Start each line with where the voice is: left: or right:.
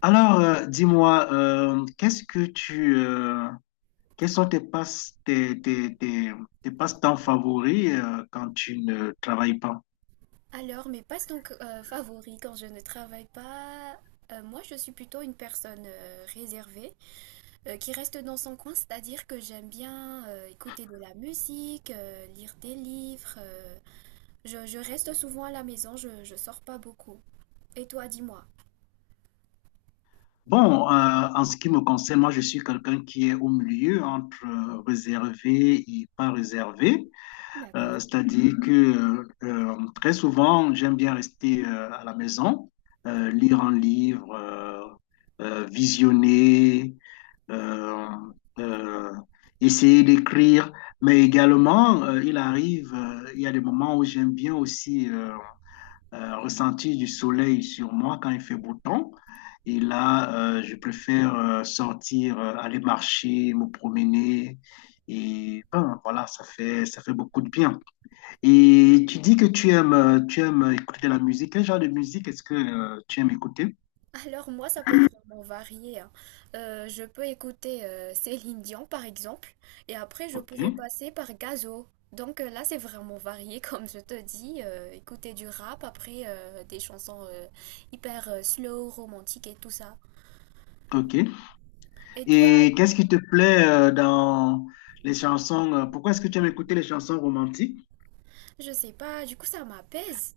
left: Dis-moi, qu'est-ce que quels sont tes passe, tes, tes, tes, tes passe-temps favoris, quand tu ne travailles pas?
right: Alors, mes passe donc favoris quand je ne travaille pas, moi je suis plutôt une personne réservée, qui reste dans son coin, c'est-à-dire que j'aime bien écouter de la musique, lire des livres. Je reste souvent à la maison, je sors pas beaucoup. Et toi, dis-moi.
left: En ce qui me concerne, moi, je suis quelqu'un qui est au milieu entre réservé et pas réservé.
right: D'accord.
left: C'est-à-dire que très souvent, j'aime bien rester à la maison, lire un livre, visionner, euh, euh, essayer d'écrire. Mais également, il arrive, il y a des moments où j'aime bien aussi ressentir du soleil sur moi quand il fait beau temps. Et là, je préfère sortir, aller marcher, me promener. Et ben, voilà, ça fait beaucoup de bien. Et tu dis que tu aimes écouter de la musique. Quel genre de musique est-ce que tu aimes écouter?
right: Alors moi, ça peut vraiment varier, hein. Je peux écouter Céline Dion, par exemple, et après, je
left: Ok,
right: pourrais passer par Gazo. Donc là, c'est vraiment varié, comme je te dis. Écouter du rap, après des chansons hyper slow, romantiques et tout ça.
left: ok.
right: Et toi,
left: Et qu'est-ce qui te plaît dans les chansons? Pourquoi est-ce que tu aimes écouter les chansons romantiques?
right: je sais pas, du coup, ça m'apaise.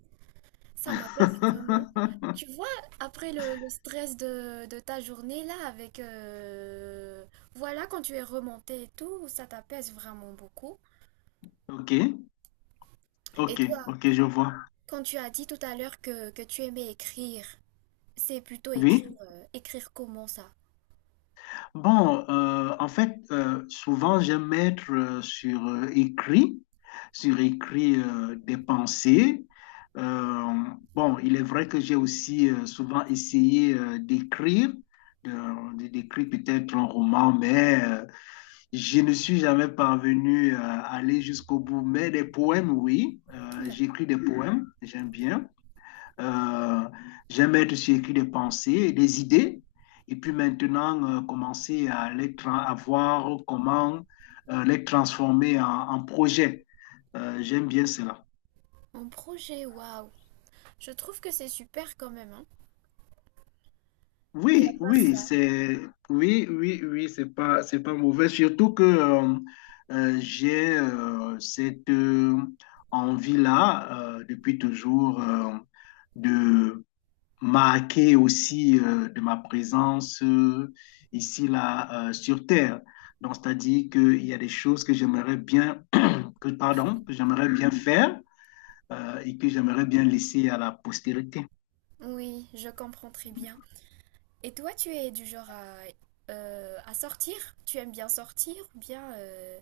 right: Ça m'apaise vraiment. Tu vois, après le stress de ta journée, là, avec... voilà, quand tu es remonté et tout, ça t'apaise vraiment beaucoup.
left: Ok,
right: Et
left: ok,
right: toi?
left: ok, je vois.
right: Quand tu as dit tout à l'heure que tu aimais écrire, c'est plutôt
left: Oui.
right: écrire, écrire comment ça?
left: En fait, souvent j'aime mettre sur écrit, sur écrit des pensées. Euh, bon, il est vrai que j'ai aussi souvent essayé d'écrire, de, d'écrire peut-être un roman, mais je ne suis jamais parvenu à aller jusqu'au bout. Mais des poèmes, oui,
right: D'accord.
left: j'écris des poèmes, j'aime bien. Euh, J'aime être sur écrit des pensées, des idées, et puis maintenant commencer à, à voir comment les transformer en, en projet. J'aime bien cela.
right: En projet, waouh! Je trouve que c'est super quand même, hein. Et à
left: Oui,
right: part
left: oui,
right: ça,
left: c'est oui, oui, oui, c'est pas mauvais. Surtout que j'ai cette envie-là depuis toujours de marqué aussi de ma présence ici, là, sur Terre. Donc, c'est-à-dire qu'il y a des choses que j'aimerais bien, que, pardon, que j'aimerais bien faire et que j'aimerais bien laisser à la postérité.
right: oui, je comprends très bien. Et toi, tu es du genre à sortir? Tu aimes bien sortir ou bien,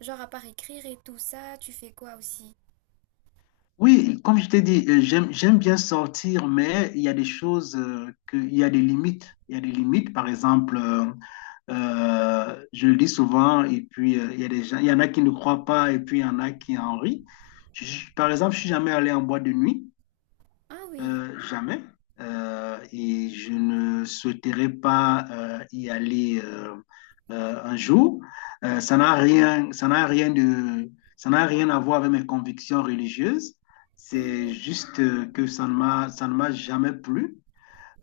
right: genre à part écrire et tout ça, tu fais quoi aussi?
left: Oui, comme je t'ai dit, j'aime bien sortir, mais il y a des choses, que, il y a des limites. Il y a des limites, par exemple, je le dis souvent, et puis il y a des gens, il y en a qui ne croient pas, et puis il y en a qui en rient. Par exemple, je suis jamais allé en boîte de nuit.
right: Ah oui,
left: Jamais. Et je ne souhaiterais pas y aller un jour. Ça n'a rien de, ça n'a rien à voir avec mes convictions religieuses.
right: ah
left: C'est
right: oui.
left: juste que ça ne m'a jamais plu.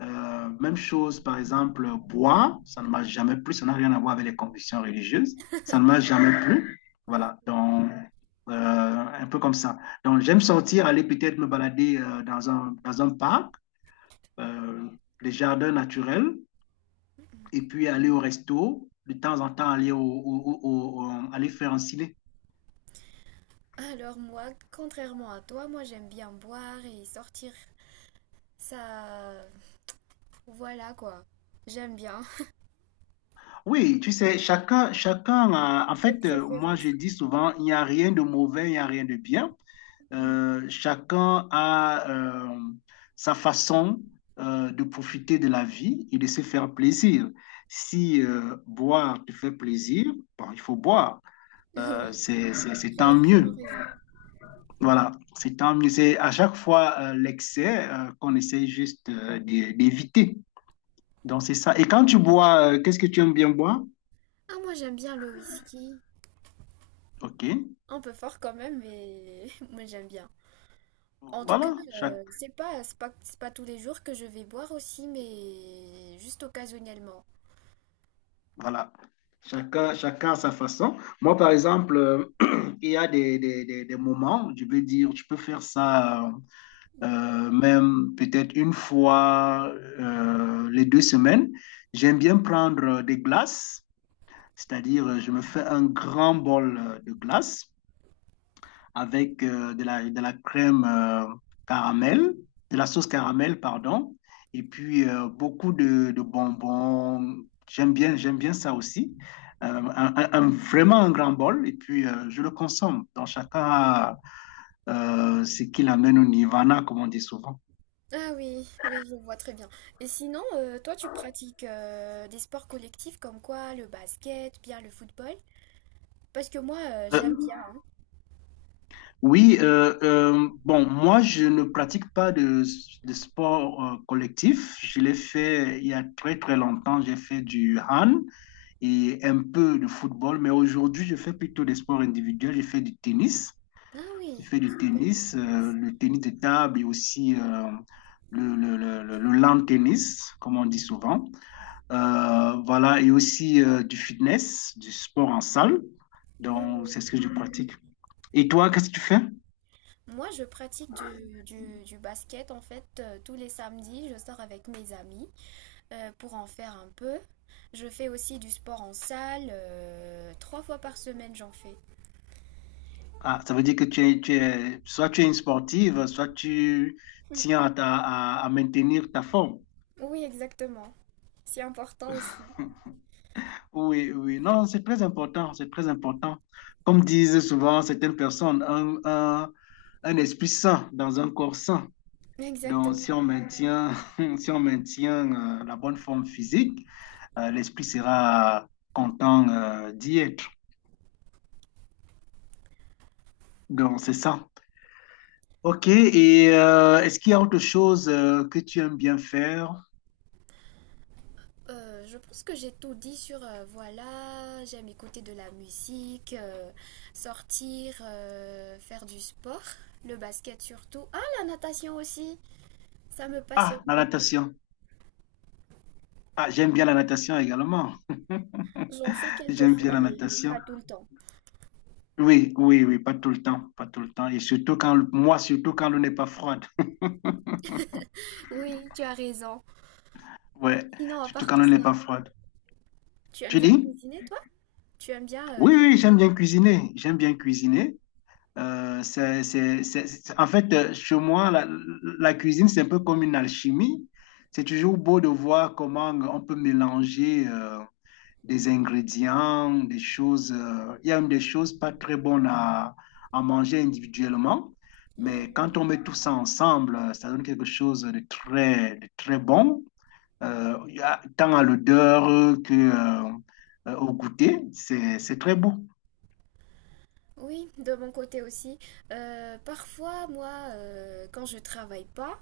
left: Même chose, par exemple, boire, ça ne marche jamais plus, ça n'a rien à voir avec les convictions religieuses, ça ne marche jamais plus. Voilà,
right: D'accord.
left: donc, euh, un peu comme ça. Donc, j'aime sortir, aller peut-être me balader dans un parc, euh, des jardins naturels, et puis aller au resto, de temps en temps aller, au, au- au- au- aller faire un ciné.
right: Alors moi, contrairement à toi, moi j'aime bien boire et sortir. Ça, voilà quoi. J'aime bien.
left: Oui, tu sais, en
right: Des
left: fait, moi
right: préférences.
left: je dis souvent, il n'y a rien de mauvais, il n'y a rien de bien.
right: Mm.
left: Chacun a euh, sa façon de profiter de la vie et de se faire plaisir. Si boire te fait plaisir, bon, il faut boire.
right: Oui,
left: C'est
right: tu
left: tant
right: as vraiment
left: mieux.
right: raison.
left: Voilà, c'est tant mieux. C'est à chaque fois l'excès qu'on essaie juste d'éviter. Donc, c'est ça. Et quand tu bois, qu'est-ce que tu aimes bien boire?
right: Ah, moi j'aime bien le whisky.
left: OK.
right: Un peu fort quand même, mais moi j'aime bien. En tout cas,
left: Voilà, chacun.
right: c'est pas, c'est pas, c'est pas tous les jours que je vais boire aussi, mais juste occasionnellement.
left: Voilà. Chacun, chacun à sa façon. Moi, par exemple, il y a des moments, où je veux dire, tu peux faire ça même peut-être une fois les deux semaines. J'aime bien prendre des glaces, c'est-à-dire je me fais un grand bol de glace avec de la crème caramel, de la sauce caramel, pardon, et puis de bonbons. J'aime bien ça aussi. Vraiment un grand bol, et puis je le consomme. Donc chacun a ce qu'il amène au nirvana, comme on dit souvent.
right: Ah oui, oui, je vois très bien. Et sinon, toi, tu pratiques des sports collectifs comme quoi le basket, bien le football? Parce que moi, j'aime
left: Euh,
right: bien, hein.
left: Oui, moi, je ne pratique pas de, de sport collectif. Je l'ai fait il y a très, très longtemps. J'ai fait du hand et un peu de football, mais aujourd'hui, je fais plutôt des sports individuels. Je fais du tennis.
right: Ah
left: Je
right: oui,
left: fais du
right: super le
left: tennis,
right: tennis.
left: le tennis de table et aussi le lawn tennis, comme on dit souvent. Voilà, et aussi du fitness, du sport en salle. Donc, c'est ce que je pratique. Et toi, qu'est-ce que tu fais?
right: Moi, je pratique du, du basket en fait tous les samedis. Je sors avec mes amis pour en faire un peu. Je fais aussi du sport en salle. Trois fois par semaine, j'en fais.
left: Ah, ça veut dire que soit tu es une sportive, soit tu tiens à, à maintenir ta forme.
right: Oui, exactement. C'est important aussi.
left: Oui, oui, non, c'est très important, c'est très important. Comme disent souvent certaines personnes, un esprit sain dans un corps sain. Donc, si
right: Exactement.
left: on maintient, si on maintient la bonne forme physique, l'esprit sera content d'y être. Donc, c'est ça. Ok, et est-ce qu'il y a autre chose que tu aimes bien faire?
right: Je pense que j'ai tout dit sur voilà, j'aime écouter de la musique, sortir, faire du sport, le basket surtout. Ah, la natation aussi, ça me passionne
left: Ah, la
right: beaucoup.
left: natation. Ah, j'aime bien la natation également.
right: J'en fais quelques
left: J'aime bien
right: fois,
left: la
right: mais
left: natation.
right: pas tout le temps.
left: Oui, oui, oui, pas tout le temps, pas tout le temps. Et surtout quand, moi, surtout quand l'eau n'est pas froide.
right: Oui, tu as raison.
left: Ouais,
right: Sinon, à
left: surtout
right: part
left: quand
right: tout
left: l'eau n'est
right: ça,
left: pas froide.
right: tu aimes
left: Tu
right: bien
left: dis?
right: cuisiner, toi? Tu aimes bien
left: Oui, oui, j'aime
right: cuisiner?
left: bien cuisiner. J'aime bien cuisiner. En fait, chez moi, la cuisine, c'est un peu comme une alchimie. C'est toujours beau de voir comment on peut mélanger des ingrédients, des choses. Il y a même des choses pas très bonnes à manger individuellement, mais
right: Hmm.
left: quand on met tout ça ensemble, ça donne quelque chose de très bon, il y a tant à l'odeur que, euh, au goûter. C'est très beau.
right: Oui, de mon côté aussi. Parfois, moi, quand je travaille pas,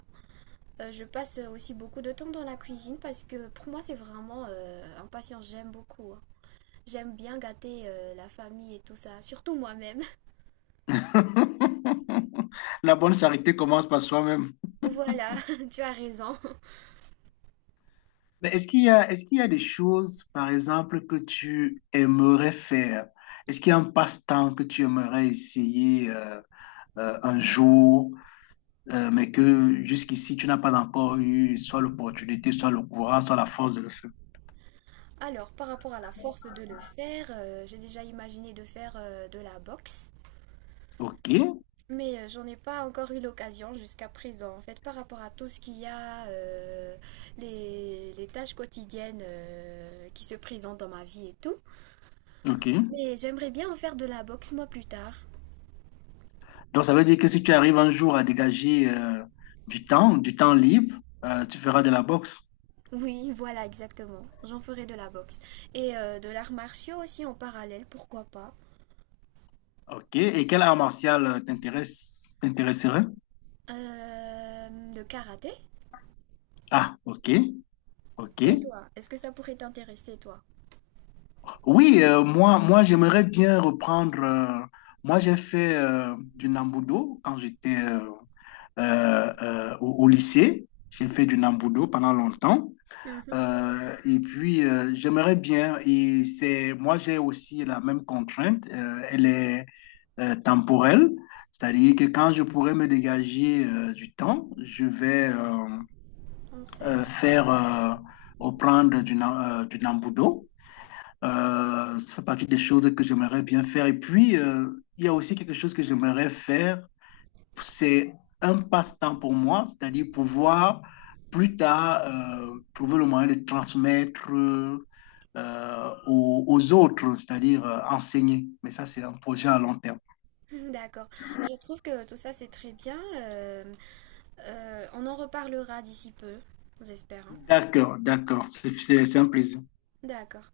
right: je passe aussi beaucoup de temps dans la cuisine parce que pour moi, c'est vraiment un passion. J'aime beaucoup, hein. J'aime bien gâter la famille et tout ça, surtout moi-même.
left: La bonne charité commence par soi-même.
right: Voilà, tu as raison.
left: Mais est-ce qu'il y a des choses, par exemple, que tu aimerais faire? Est-ce qu'il y a un passe-temps que tu aimerais essayer un jour? Mais que jusqu'ici, tu n'as pas encore eu soit l'opportunité, soit le courage, soit la force de le faire.
right: Alors, par rapport à la force de le faire, j'ai déjà imaginé de faire de la boxe.
left: OK,
right: Mais j'en ai pas encore eu l'occasion jusqu'à présent. En fait, par rapport à tout ce qu'il y a, les tâches quotidiennes qui se présentent dans ma vie et tout.
left: OK.
right: Mais j'aimerais bien en faire de la boxe moi plus tard.
left: Donc, ça veut dire que si tu arrives un jour à dégager du temps libre, tu feras de la boxe.
right: Oui, voilà, exactement. J'en ferai de la boxe. Et de l'art martiaux aussi en parallèle, pourquoi pas.
left: OK. Et quel art martial t'intéresserait?
right: De karaté?
left: Ah, OK, OK.
right: Et toi, est-ce que ça pourrait t'intéresser, toi?
left: Oui, moi j'aimerais bien reprendre. Moi, j'ai fait du Nambudo quand j'étais au lycée. J'ai fait du Nambudo pendant longtemps.
right: Mhm.
left: Et puis, j'aimerais bien, et c'est, moi j'ai aussi la même contrainte, elle est temporelle, c'est-à-dire que quand je pourrais me dégager du temps, je vais
right: En faire.
left: faire reprendre du Nambudo. Ça fait partie des choses que j'aimerais bien faire. Et puis, il y a aussi quelque chose que j'aimerais faire, c'est un passe-temps pour moi, c'est-à-dire pouvoir plus tard trouver le moyen de transmettre aux autres, c'est-à-dire enseigner. Mais ça, c'est un projet à long terme.
right: D'accord. Je trouve que tout ça c'est très bien. On en reparlera d'ici peu, j'espère, hein.
left: D'accord, d'accord, c'est un plaisir.
right: D'accord.